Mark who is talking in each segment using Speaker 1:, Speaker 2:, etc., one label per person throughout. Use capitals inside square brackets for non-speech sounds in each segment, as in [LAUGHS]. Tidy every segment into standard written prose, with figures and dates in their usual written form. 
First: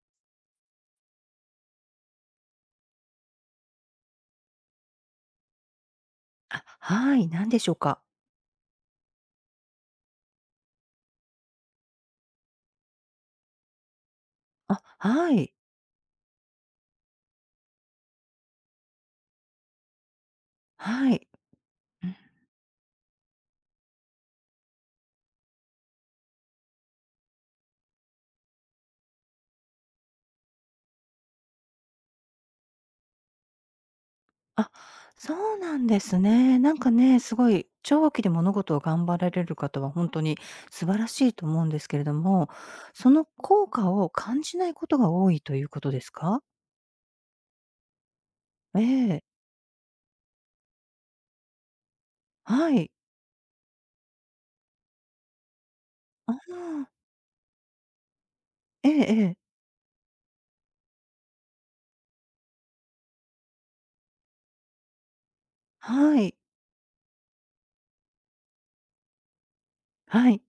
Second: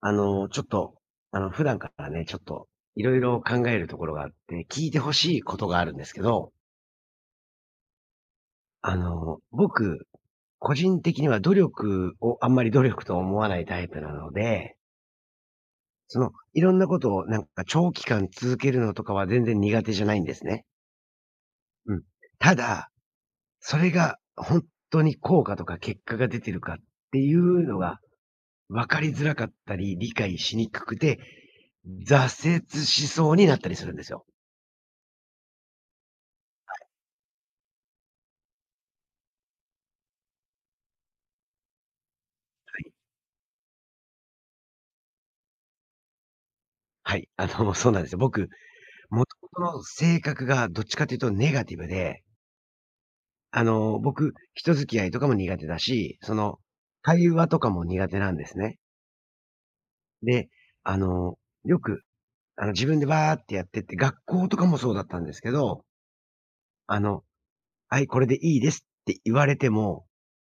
Speaker 1: ちょっと、普段からね、ちょっと、いろいろ考えるところがあって、聞いてほしいことがあるんですけど、
Speaker 2: あ、はい、何でしょうか？
Speaker 1: 僕、個人的には努力をあんまり努力と思わないタイプなので、
Speaker 2: あ、はい、
Speaker 1: いろんなことをなんか長期間続けるのとかは全然苦手じゃないんですね。
Speaker 2: はい。
Speaker 1: うん。
Speaker 2: うん。
Speaker 1: ただ、それが本当に効果とか結果が出てるかっていうのが分かりづらかったり、理解しにくくて、挫折しそうになったりするんですよ。
Speaker 2: あ、そうなんですね。なんかね、すごい長期で物事を頑張られる方は本当に素晴らしいと思うんですけれども、
Speaker 1: はい。
Speaker 2: その効果を感じないことが多いということですか？
Speaker 1: はい、そうなんですよ。僕、
Speaker 2: ええ、
Speaker 1: もともとの性格がどっちかというとネガティブで、
Speaker 2: はい。
Speaker 1: 僕、人付き合いとかも苦手だし、
Speaker 2: ああ、
Speaker 1: 会話とかも苦手なんですね。
Speaker 2: ええええ。
Speaker 1: で、あの、よく、自分でバーってやってって、学校とかもそうだったんですけど、
Speaker 2: はい、
Speaker 1: あの、はい、これでいいですって言われても、
Speaker 2: はい。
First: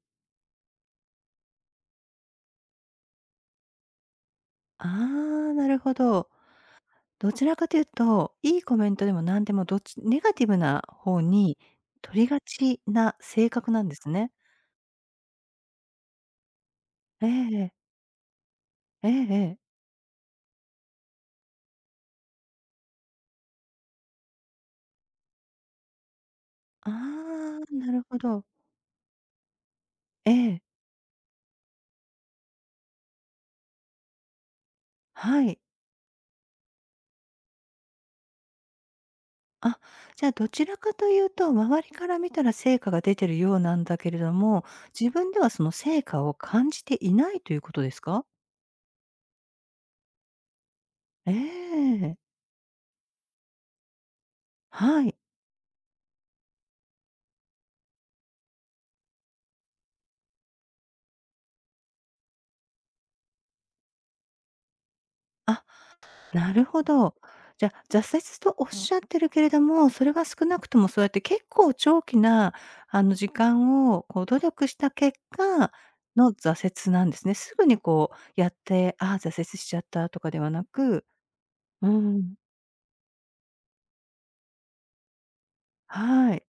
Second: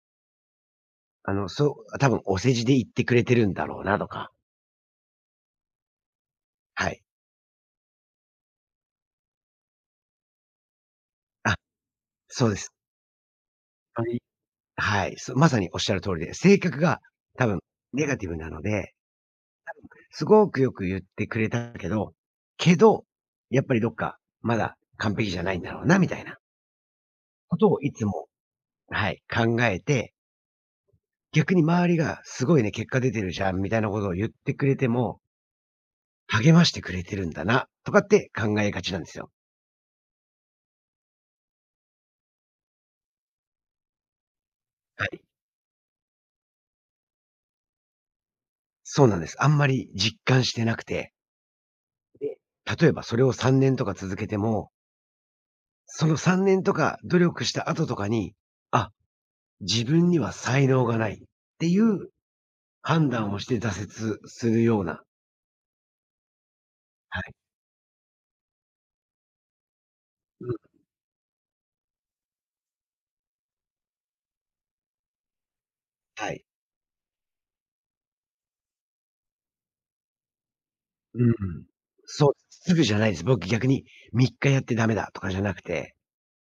Speaker 1: そう、多分お世辞で言ってくれてるんだろうなとか、
Speaker 2: ああ、なるほど。
Speaker 1: はい。
Speaker 2: どちらかというと、いいコメントでも何でもどっちネガティブな方
Speaker 1: あ、
Speaker 2: に取りが
Speaker 1: そうです。
Speaker 2: ちな性格なんで
Speaker 1: は
Speaker 2: す
Speaker 1: い、
Speaker 2: ね。
Speaker 1: はい、まさにおっしゃる通りで、性格が
Speaker 2: え
Speaker 1: 多分
Speaker 2: え、
Speaker 1: ネガティブなので
Speaker 2: ええええ。
Speaker 1: すごくよく言ってくれたけど、やっぱりどっか、まだ完璧じゃないんだろうなみたいな
Speaker 2: ああ、
Speaker 1: ことをい
Speaker 2: なる
Speaker 1: つ
Speaker 2: ほ
Speaker 1: も
Speaker 2: ど。
Speaker 1: はい、考えて、
Speaker 2: ええ、
Speaker 1: 逆に周りがすごいね、結果出てるじゃんみたいなことを言ってくれても、
Speaker 2: はい。
Speaker 1: 励ましてくれてるんだなとかって考えがちなんですよ。
Speaker 2: あ、じゃあどちらかというと、周りから見たら成果が出てるようなんだけれども、
Speaker 1: は
Speaker 2: 自
Speaker 1: い。
Speaker 2: 分ではその成果を感じていないということですか？
Speaker 1: そうなんです。あんまり実感してなくて、
Speaker 2: ええ、
Speaker 1: で、例えばそれを3年とか続けても、
Speaker 2: はい。
Speaker 1: その3年とか努力した後とかに、あ、自分には才能がないっていう判断をして挫折するような、
Speaker 2: あ、なるほど。
Speaker 1: はい。
Speaker 2: じゃあ、挫折とおっしゃってるけれども、それは少
Speaker 1: うん、
Speaker 2: なくともそうやって結構長期な、あの、時間をこう努力した結果
Speaker 1: は
Speaker 2: の
Speaker 1: い。
Speaker 2: 挫折なんですね。すぐにこうやって、ああ、挫折しちゃったとかではなく。
Speaker 1: うん。
Speaker 2: う
Speaker 1: そう、
Speaker 2: ん。
Speaker 1: すぐじゃないです。僕逆に3日やってダメだとかじゃなくて、
Speaker 2: はい。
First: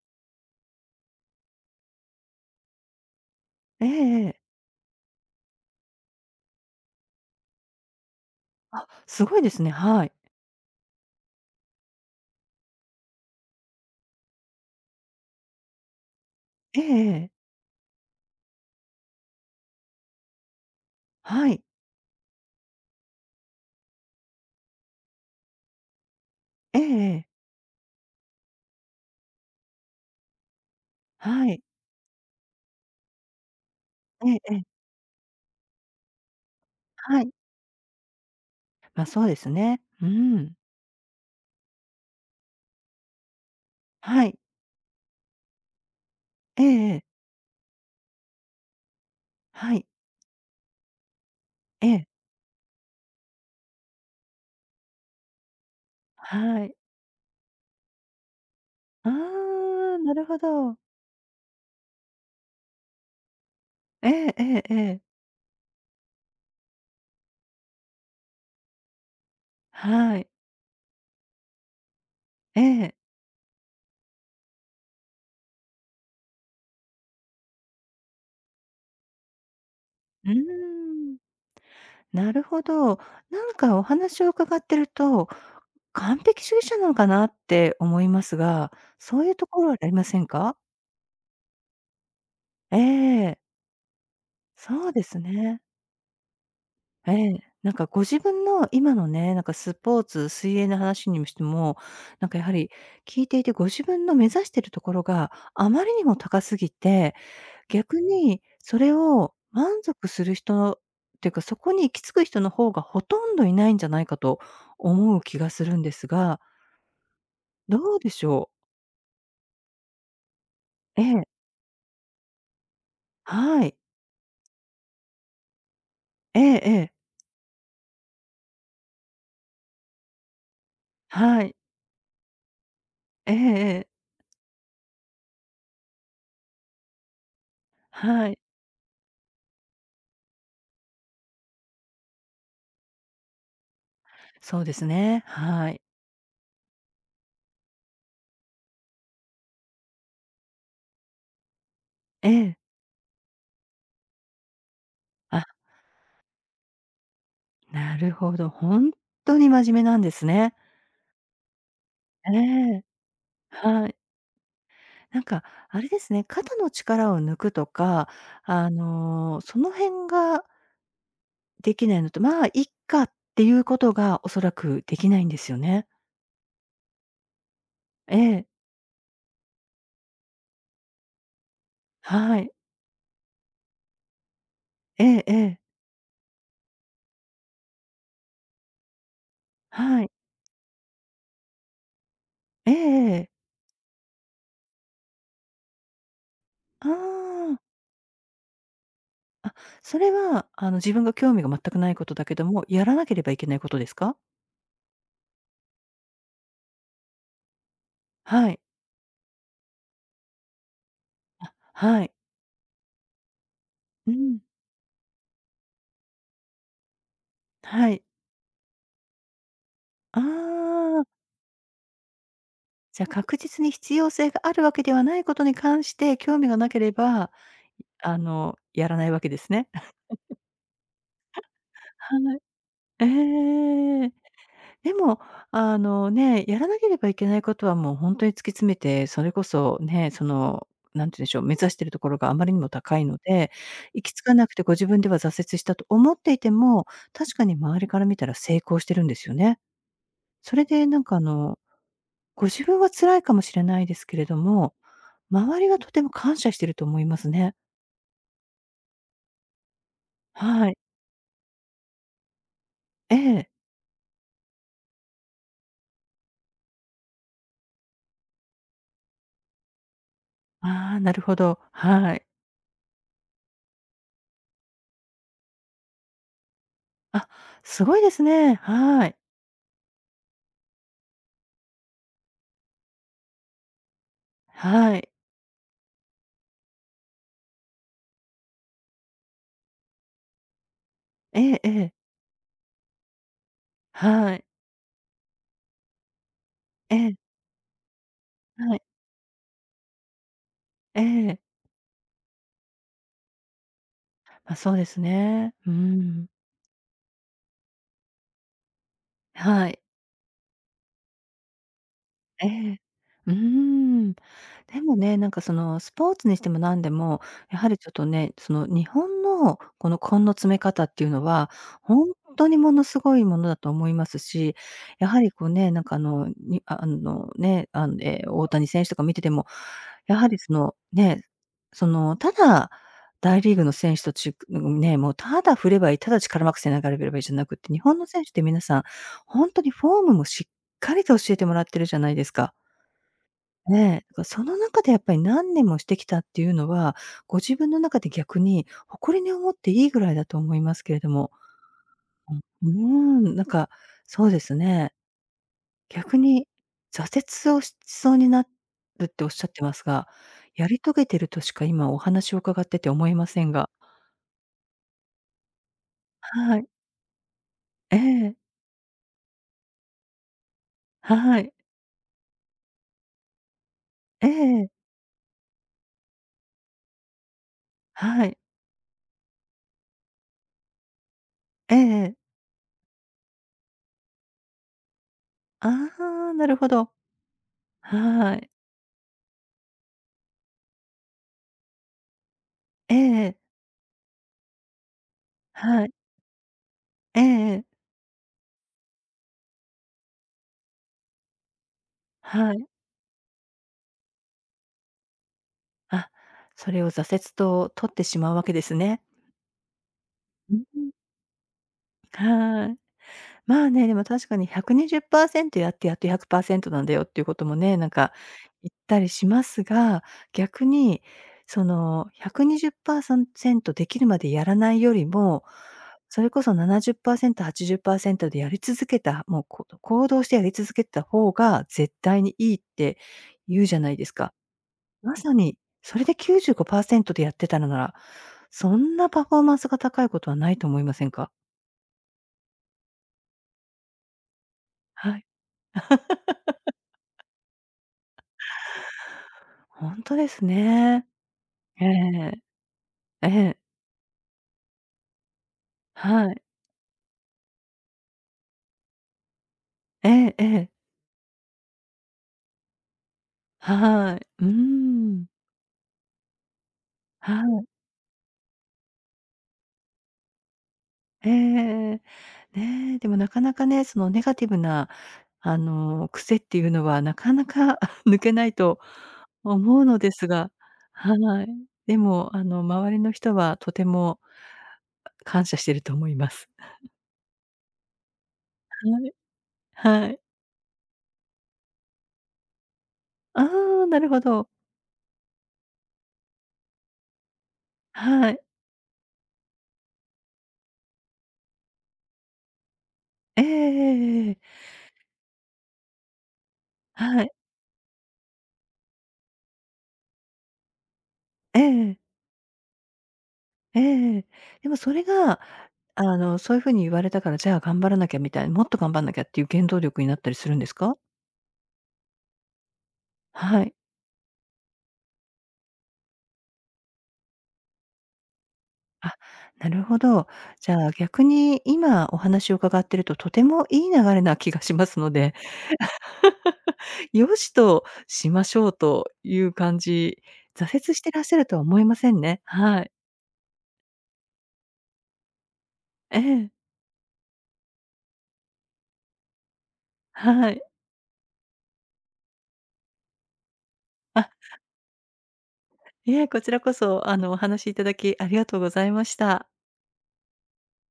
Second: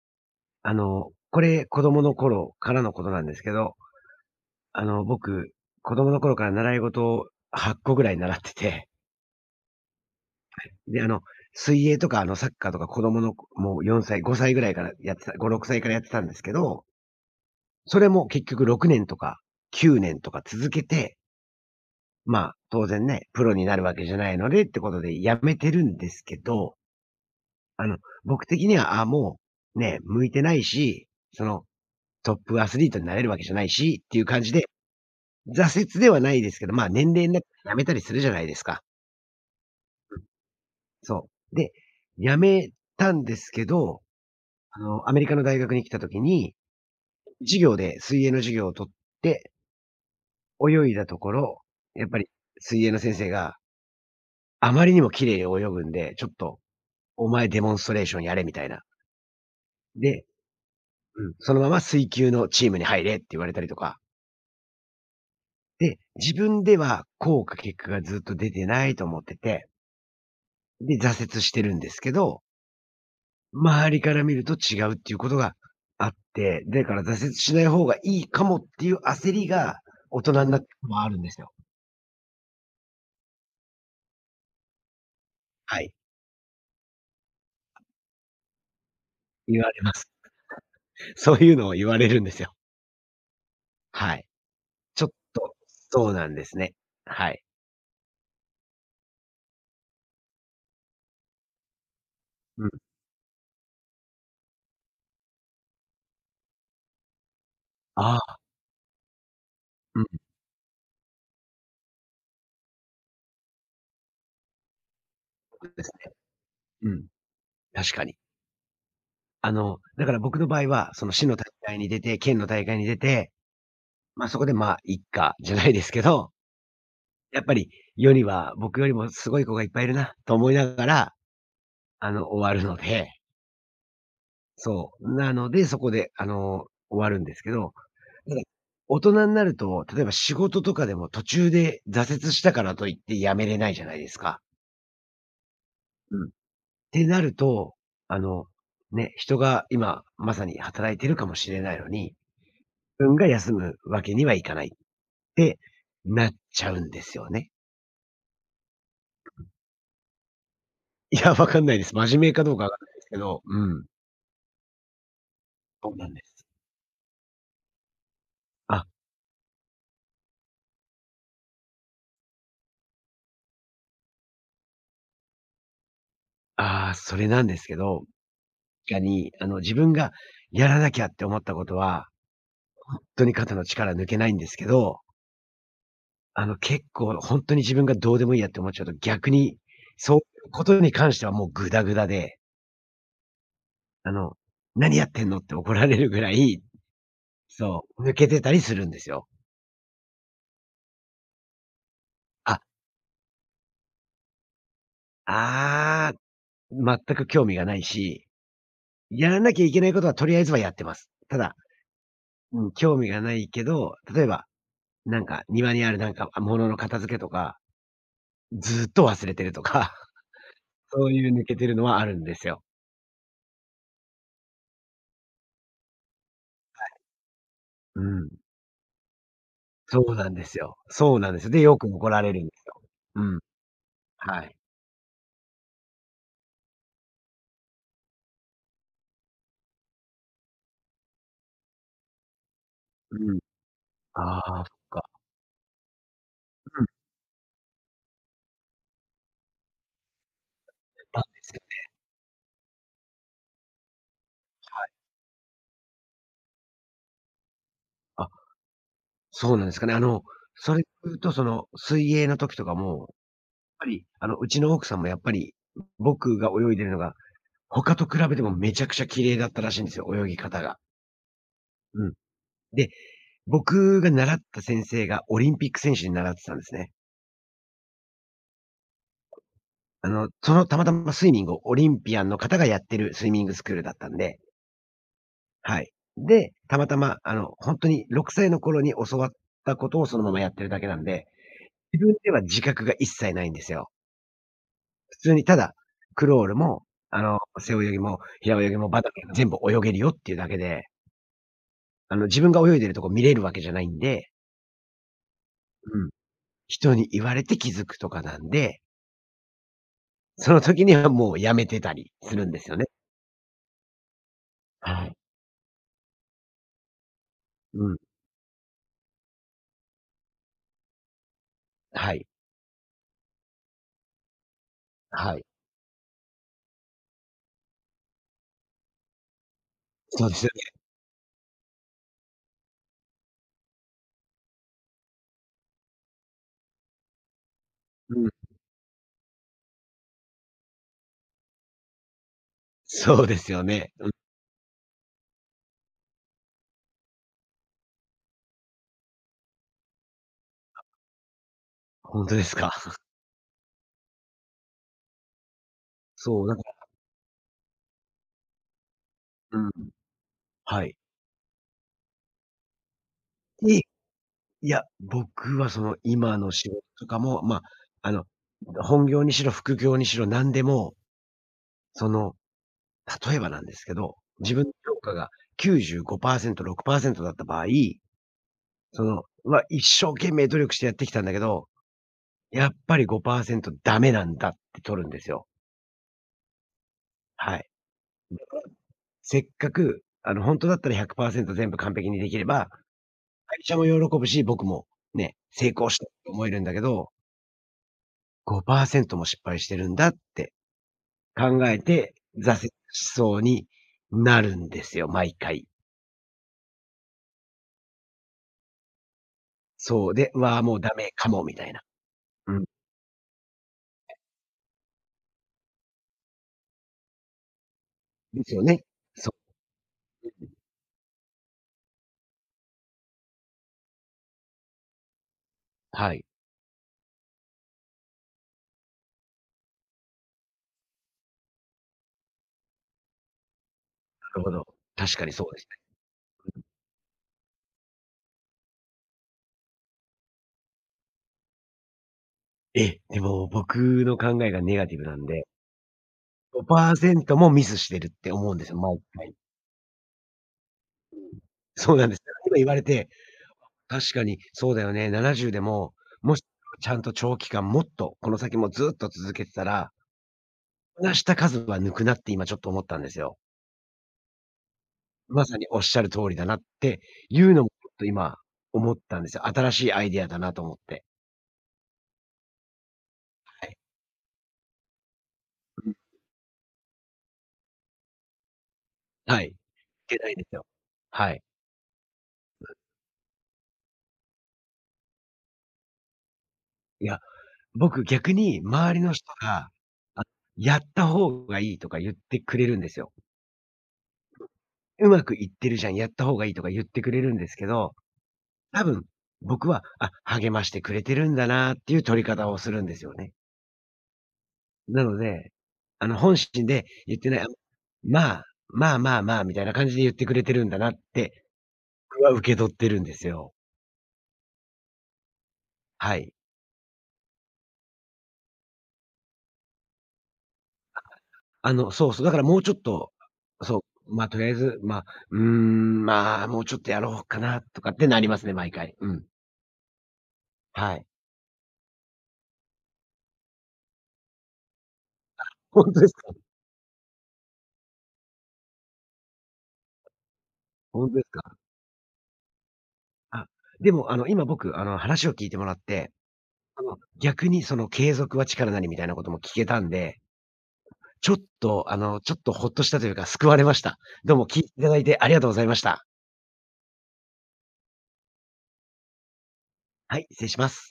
Speaker 1: これ子供の頃からのことなんですけど、
Speaker 2: ええええ。
Speaker 1: 僕、子供の頃から習い事を8個ぐらい習って
Speaker 2: あ、
Speaker 1: て、
Speaker 2: すごいですね。はい。
Speaker 1: で、水泳とかサッカーとか子供のもう4歳、5歳ぐらいからやってた、5、6歳からやってたんですけ
Speaker 2: ええ
Speaker 1: ど、
Speaker 2: ええ。
Speaker 1: それも結局6年とか9年とか続けて
Speaker 2: はい。
Speaker 1: まあ、当然ね、プロになるわけじゃないのでってことでやめてるんですけど、
Speaker 2: ええええ。
Speaker 1: あの、僕的には、あ、もう、ね、向いてないし、そ
Speaker 2: はい。
Speaker 1: の、トップアスリートになれるわけじゃないしっていう
Speaker 2: え
Speaker 1: 感じ
Speaker 2: ええ
Speaker 1: で、
Speaker 2: え。
Speaker 1: 挫折ではないですけど、まあ、年
Speaker 2: は
Speaker 1: 齢
Speaker 2: い。
Speaker 1: になって辞めたりするじゃないですか。
Speaker 2: ま、そうですね。う
Speaker 1: うん、
Speaker 2: ん。
Speaker 1: そう。で、辞めたんですけど、
Speaker 2: はい。
Speaker 1: アメリカの大学に来た時に、
Speaker 2: ええええ。
Speaker 1: 授業で水泳の授業を取って
Speaker 2: はい。
Speaker 1: 泳いだところ、
Speaker 2: え
Speaker 1: や
Speaker 2: え。
Speaker 1: っぱり水泳の先生があまりにも綺麗に泳ぐんで、ちょっと
Speaker 2: はい。
Speaker 1: お前デモンストレーションやれみたいな。
Speaker 2: ああ、な
Speaker 1: で、
Speaker 2: るほど。
Speaker 1: うん、そのまま水球のチームに入れって言われたりとか。
Speaker 2: ええええええ。
Speaker 1: で、自分では効果結果がずっと出てないと思ってて、
Speaker 2: はい。
Speaker 1: で、挫折してるんですけど、
Speaker 2: ええ。
Speaker 1: 周りから見ると違うっていうことがあって、だから挫折しない方がいいかもっていう焦りが、大
Speaker 2: うー
Speaker 1: 人になってもあ
Speaker 2: ん、
Speaker 1: るんですよ。
Speaker 2: なるほど。なんかお話を伺ってると、
Speaker 1: はい。
Speaker 2: 完璧主義者なのかなって思いますが、そういうと
Speaker 1: 言
Speaker 2: ころ
Speaker 1: わ
Speaker 2: は
Speaker 1: れ
Speaker 2: あ
Speaker 1: ま
Speaker 2: りま
Speaker 1: す。
Speaker 2: せんか？
Speaker 1: そういうのを言われるんですよ。
Speaker 2: ええ、
Speaker 1: はい。
Speaker 2: そう
Speaker 1: ち
Speaker 2: で
Speaker 1: ょっ
Speaker 2: す
Speaker 1: と、
Speaker 2: ね。
Speaker 1: そうなんですね。
Speaker 2: え
Speaker 1: は
Speaker 2: え、
Speaker 1: い。
Speaker 2: なんかご自分の今のね、なんかスポーツ、水泳の話にしても、なんかやは
Speaker 1: うん。
Speaker 2: り聞いていてご自分の目指してるところがあまりにも高すぎて逆
Speaker 1: ああ、
Speaker 2: に、それを満
Speaker 1: うん、
Speaker 2: 足する人っていうか、そこに行き着く人の方がほとんどいないんじゃないかと思う気が
Speaker 1: そ
Speaker 2: す
Speaker 1: う
Speaker 2: るん
Speaker 1: です
Speaker 2: です
Speaker 1: ね。
Speaker 2: が、
Speaker 1: うん、
Speaker 2: ど
Speaker 1: 確
Speaker 2: う
Speaker 1: か
Speaker 2: で
Speaker 1: に。
Speaker 2: しょう？
Speaker 1: だから僕の場合は、
Speaker 2: え
Speaker 1: その
Speaker 2: え、
Speaker 1: 市の大会に出て、県の大会に出て、
Speaker 2: はい。
Speaker 1: ま、そこで、まあ、いっか、じゃないですけど、
Speaker 2: ええええ、
Speaker 1: やっぱり世には僕よりもすごい子がいっぱいいるなと思いながら、
Speaker 2: はい。
Speaker 1: 終わるので、
Speaker 2: ええええ、
Speaker 1: そう。なので、そこで、終わるんですけど、
Speaker 2: は
Speaker 1: た
Speaker 2: い。
Speaker 1: だ、大人になると、例えば仕事とかでも途中で挫折したからといって辞めれないじゃないですか。
Speaker 2: そうですね、はい。
Speaker 1: うん。ってなると、あの、ね、人が今まさに働いてるかもしれないのに、
Speaker 2: ええ。
Speaker 1: 自分が休むわけにはいかない
Speaker 2: あ、
Speaker 1: て、なっちゃうんですよね。
Speaker 2: なるほど、本当に真面目なんですね。
Speaker 1: いや、わかんないです。真面
Speaker 2: え
Speaker 1: 目かどうかわかん
Speaker 2: え、
Speaker 1: ないですけど、うん。
Speaker 2: はい。なんかあれ
Speaker 1: そう
Speaker 2: で
Speaker 1: なん
Speaker 2: す
Speaker 1: で
Speaker 2: ね、
Speaker 1: す。
Speaker 2: 肩の力を抜くとか、あ
Speaker 1: あ、
Speaker 2: の、その辺ができないのと、まあ、いっかっていうことがおそらくできないんですよね。
Speaker 1: ああ、それなんですけど、
Speaker 2: ええ、
Speaker 1: 確かに、自分がやらなきゃって思ったことは、
Speaker 2: はい。
Speaker 1: ほんとに肩の力抜けないんですけど、
Speaker 2: ええええ、
Speaker 1: 結構ほんとに自分がどうでもいいやって思っちゃうと、逆に、
Speaker 2: はい。
Speaker 1: そういうことに関してはもうグダグダで、
Speaker 2: ええええ。
Speaker 1: あの、「何やってんの？」って怒られるぐらい、
Speaker 2: ああ。
Speaker 1: そう、抜けてたりするんですよ。
Speaker 2: あ、それは、あの、自分が興味が全くないことだけど
Speaker 1: あ、
Speaker 2: も、やらなければいけないことですか？
Speaker 1: ああ、全く興味がないし
Speaker 2: はい。
Speaker 1: やらなきゃいけないことはとりあえずはやってます。た
Speaker 2: あ、
Speaker 1: だ、
Speaker 2: はい。
Speaker 1: うん、興味がないけど、
Speaker 2: う
Speaker 1: 例え
Speaker 2: ん、
Speaker 1: ば、なんか庭にあるなんか、物の片付けとか、
Speaker 2: はい。
Speaker 1: ずっと忘れてるとか、
Speaker 2: あ
Speaker 1: [LAUGHS]
Speaker 2: あ、
Speaker 1: そういう抜けてるのはあるんですよ。
Speaker 2: じゃあ、確実に必要性があるわけではないことに関して興味がなければ、
Speaker 1: う
Speaker 2: あ
Speaker 1: ん。
Speaker 2: の、やらないわけですね。[LAUGHS]
Speaker 1: そうなんですよ。そうなんですよ。で、よく怒られ
Speaker 2: は
Speaker 1: る
Speaker 2: い。
Speaker 1: んですよ。うん。
Speaker 2: ええ。
Speaker 1: はい。
Speaker 2: でも、あのね、やらなければいけないことはもう本当に突き詰めて、それこそね、その、なんて言うんでしょう、目指しているところがあまりにも高いの
Speaker 1: うん。
Speaker 2: で、行き着か
Speaker 1: あ
Speaker 2: なく
Speaker 1: あ、そ
Speaker 2: て
Speaker 1: っ
Speaker 2: ご自
Speaker 1: か。
Speaker 2: 分では挫折したと思っていて
Speaker 1: う
Speaker 2: も、
Speaker 1: ん。
Speaker 2: 確かに周りから見たら成功してるんですよね。それでなんかあ
Speaker 1: なんです
Speaker 2: の、
Speaker 1: よ。
Speaker 2: ご自分は辛いかもしれないですけれども、周りはとても感謝してると思いますね。
Speaker 1: あ、そうなんですかね。
Speaker 2: は
Speaker 1: そ
Speaker 2: い。
Speaker 1: れで言うと水泳の時とかも、やっ
Speaker 2: ええ。
Speaker 1: ぱり、うちの奥さんもやっぱり、僕が泳いでるのが他と比べてもめちゃくちゃ綺麗だったらしいんですよ、泳ぎ方が。
Speaker 2: ああ、なるほど。
Speaker 1: うん。
Speaker 2: はい。
Speaker 1: で、僕が習った先生がオリンピック選手に習ってたんですね。
Speaker 2: あ、すごいですね。はい。
Speaker 1: たまたまスイミングをオリンピアンの方がやってるスイミングスクールだったんで、
Speaker 2: はい。
Speaker 1: はい。で、たまたま、ほんとに6歳の頃に教わったことをそのままやってるだけなんで、
Speaker 2: ええええ。
Speaker 1: 自分では自覚が一切ないんですよ。
Speaker 2: はい。
Speaker 1: 普通にただ、クロールも、
Speaker 2: ええ。
Speaker 1: 背泳ぎも平泳
Speaker 2: は
Speaker 1: ぎ
Speaker 2: い。
Speaker 1: もバタフライも全部泳げるよっていうだけで、
Speaker 2: ええ。
Speaker 1: 自分が泳いでるとこ見れるわけじゃないんで、
Speaker 2: まあ、そうですね。う
Speaker 1: うん。
Speaker 2: ん。
Speaker 1: 人に言われて気づくとかなんで、
Speaker 2: はい。
Speaker 1: その時にはもうやめてたりする
Speaker 2: え
Speaker 1: んですよ
Speaker 2: え。
Speaker 1: ね。
Speaker 2: うーん。でも
Speaker 1: はい。
Speaker 2: ね、なんかそのスポーツにしても何でも、やはり
Speaker 1: う
Speaker 2: ちょっ
Speaker 1: ん。
Speaker 2: とね、その日本のこの根の詰め方っていうのは、ほ
Speaker 1: は
Speaker 2: ん
Speaker 1: い。
Speaker 2: とにものすごいものだと思いますし、やはり
Speaker 1: はい。
Speaker 2: こうね、なんかあの、にああのね、あん、ええ、大谷選手とか見てても、や
Speaker 1: そう
Speaker 2: は
Speaker 1: で
Speaker 2: り
Speaker 1: すよ
Speaker 2: その、
Speaker 1: ね。
Speaker 2: ね、その、ただ大リーグの選手とちくんね、もうただ振ればいい、ただ力まくせながれればいいじゃなくって、日本の
Speaker 1: う
Speaker 2: 選
Speaker 1: ん。
Speaker 2: 手って皆さん、ほんとにフォームもしかりと教えてもらってるじゃないですか。
Speaker 1: そうですよね。
Speaker 2: ね
Speaker 1: うん。
Speaker 2: え、その中でやっぱり何年もしてきたっていうのは、ご自分の中で逆に誇りに思っていいぐらいだと思いますけれども。
Speaker 1: ほんとです
Speaker 2: う
Speaker 1: か。
Speaker 2: ん、うーん、なんか、そうですね。逆
Speaker 1: そう、
Speaker 2: に
Speaker 1: なんか
Speaker 2: 挫折をしそうになるっておっしゃっ
Speaker 1: う
Speaker 2: て
Speaker 1: ん。
Speaker 2: ますが、やり
Speaker 1: は
Speaker 2: 遂
Speaker 1: い。
Speaker 2: げてるとしか今お話を伺ってて思いませんが。
Speaker 1: で、いや、僕はその今の
Speaker 2: はい。
Speaker 1: 仕事とかも、ま、
Speaker 2: え
Speaker 1: あの、
Speaker 2: え、
Speaker 1: 本業にしろ副業にしろ何でも、
Speaker 2: はい。
Speaker 1: その、例えばなんですけど、
Speaker 2: え
Speaker 1: 自分
Speaker 2: え、
Speaker 1: の評価が95%、6%だった場合、
Speaker 2: はい。
Speaker 1: 一生懸命努力してやってきたんだけど
Speaker 2: ええ。
Speaker 1: やっぱり5%ダメなんだって取るんですよ。
Speaker 2: ああ、なるほど。
Speaker 1: はい。
Speaker 2: はい。
Speaker 1: せっかく、本当だったら100%全部完璧にできれば、
Speaker 2: ええ、
Speaker 1: 会社も喜ぶし、僕もね、成
Speaker 2: は
Speaker 1: 功
Speaker 2: い。
Speaker 1: したって思えるんだけど、
Speaker 2: ええええ。
Speaker 1: 5%も失敗してるんだって考えて、挫
Speaker 2: は
Speaker 1: 折
Speaker 2: い。
Speaker 1: しそうになるんですよ、毎回。
Speaker 2: あ、それを挫折と取ってしまうわけですね。
Speaker 1: そう、で、う
Speaker 2: う
Speaker 1: わあ、もう
Speaker 2: ん。
Speaker 1: ダメかもみたいな。うん。
Speaker 2: はい。まあね、でも確かに120%やってやっと100%なんだよっていうこともね、なんか
Speaker 1: ですよ
Speaker 2: 言っ
Speaker 1: ね。
Speaker 2: たりし
Speaker 1: そ
Speaker 2: ますが、逆にその120%できるまでやらないよりも、
Speaker 1: う、はい、
Speaker 2: そ
Speaker 1: な
Speaker 2: れこそ70%、80%でやり続けた、もう、行動してやり続けた方が絶対にいいって言うじゃないですか。
Speaker 1: るほど。確
Speaker 2: ま
Speaker 1: かに
Speaker 2: さ
Speaker 1: そう
Speaker 2: に、
Speaker 1: ですね。
Speaker 2: それで95%でやってたのなら、そんなパフォーマンスが高いことはないと思いませんか？
Speaker 1: え、でも僕の考えがネガティブな
Speaker 2: は
Speaker 1: ん
Speaker 2: い。
Speaker 1: で
Speaker 2: [LAUGHS]
Speaker 1: 5%もミスしてるって思うんですよ、毎回。
Speaker 2: ほんとですね。え
Speaker 1: そうなんです。
Speaker 2: え。
Speaker 1: 今言われて、
Speaker 2: ええ。
Speaker 1: 確かにそうだよね、70でも、
Speaker 2: は
Speaker 1: も
Speaker 2: い。
Speaker 1: しちゃんと長期間もっと、この先もずっと続けてたら、
Speaker 2: ええええ。
Speaker 1: なした数は抜くなって今ちょっと思ったんですよ。
Speaker 2: はい。うーん。
Speaker 1: まさにおっしゃる通りだなって
Speaker 2: は
Speaker 1: いうの
Speaker 2: い。
Speaker 1: もちょっと今思ったんですよ。新しいアイデアだなと思って。
Speaker 2: ええええはいうーんはいええねえでもなかな
Speaker 1: は
Speaker 2: か
Speaker 1: い。
Speaker 2: ね、そのネガティブな、あ
Speaker 1: うん。
Speaker 2: の、癖っていうのはなかなか [LAUGHS] 抜けないと
Speaker 1: はい。い
Speaker 2: 思うので
Speaker 1: け
Speaker 2: す
Speaker 1: ないんで
Speaker 2: が、
Speaker 1: すよ。はい。
Speaker 2: はい。でも、あの、周りの人はとても感謝してると思います。
Speaker 1: いや、僕逆に周
Speaker 2: は
Speaker 1: りの
Speaker 2: い。
Speaker 1: 人が、
Speaker 2: はい。
Speaker 1: あ、やった方がいいとか言ってくれるんですよ。
Speaker 2: ああ、なるほど。
Speaker 1: うまくいってるじゃん、やった方がいいとか言ってくれるんですけど、
Speaker 2: はい。
Speaker 1: 多分、僕は、あ、励ましてくれてるんだなっていう取り方をするんですよね。
Speaker 2: ええええええ。
Speaker 1: なので、本心で言っ
Speaker 2: は
Speaker 1: て
Speaker 2: い。
Speaker 1: ない、まあ、まあまあまあみたいな感じで言ってくれてるんだなって、
Speaker 2: ええ。
Speaker 1: 僕は受け取ってるんですよ。
Speaker 2: ええ。でもそれが、あ
Speaker 1: はい。
Speaker 2: の、そういう風に言われたから、じゃあ頑張らなきゃみたいな、もっと頑張んなきゃっていう原動力になったりするんですか？
Speaker 1: そうそう、だからもうちょっと、
Speaker 2: はい。
Speaker 1: そう、まあとりあえず、まあ、まあ、もうちょっとやろうかなとかってなりますね、毎回。う
Speaker 2: あ、
Speaker 1: ん。
Speaker 2: なるほど。じゃあ
Speaker 1: はい。
Speaker 2: 逆に今お話を伺ってると、とてもいい流れな気がしますので、
Speaker 1: 本当ですか？
Speaker 2: [LAUGHS] 良しとしましょうという感じ、挫折し
Speaker 1: 本
Speaker 2: て
Speaker 1: 当
Speaker 2: ら
Speaker 1: で
Speaker 2: っ
Speaker 1: す
Speaker 2: しゃる
Speaker 1: か？
Speaker 2: とは思いませんね。はい。
Speaker 1: あ、でも今僕、話を聞いてもらって
Speaker 2: ええ。
Speaker 1: 逆に継続は力なりみたいなことも聞けたんで、
Speaker 2: はい。
Speaker 1: ちょっとちょっとほっとしたというか救われました。どうも聞いていただいてありがとうございました。
Speaker 2: いえ、こちらこそ、あの、お話しいただきありがとうございました。
Speaker 1: はい、失礼します。